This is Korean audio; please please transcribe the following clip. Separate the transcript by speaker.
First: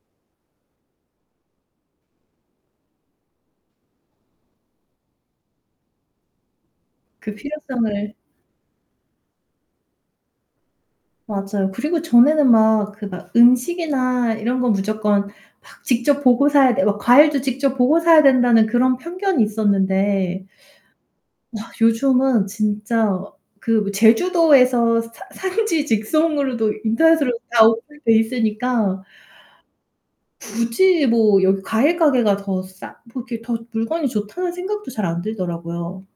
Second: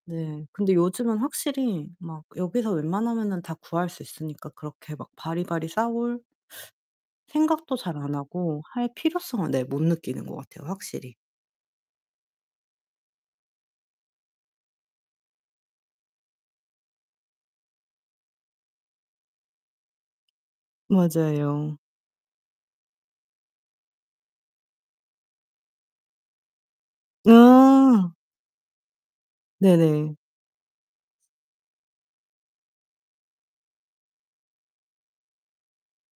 Speaker 1: 네. 근데 요즘은 확실히 막 여기서 웬만하면은 다 구할 수 있으니까 그렇게 막 바리바리 싸올
Speaker 2: 그
Speaker 1: 생각도 잘 안
Speaker 2: 필요성을
Speaker 1: 하고 할 필요성을 네 못 느끼는 것 같아요, 확실히.
Speaker 2: 맞아요. 그리고 전에는 막 그 막 '음식이나 이런 거 무조건 막 직접 보고 사야 되고 과일도 직접 보고 사야 된다.'는 그런 편견이 있었는데 아
Speaker 1: 맞아요.
Speaker 2: 요즘은 진짜 그 뭐 제주도에서 산 산지 직송으로도 인터넷으로 다
Speaker 1: 아.
Speaker 2: 오픈돼 있으니까
Speaker 1: 네네.
Speaker 2: 굳이 뭐 여기 과일 가게가 더 싸 뭐 이렇게 더 물건이 좋다는 생각도 잘 안 들더라고요.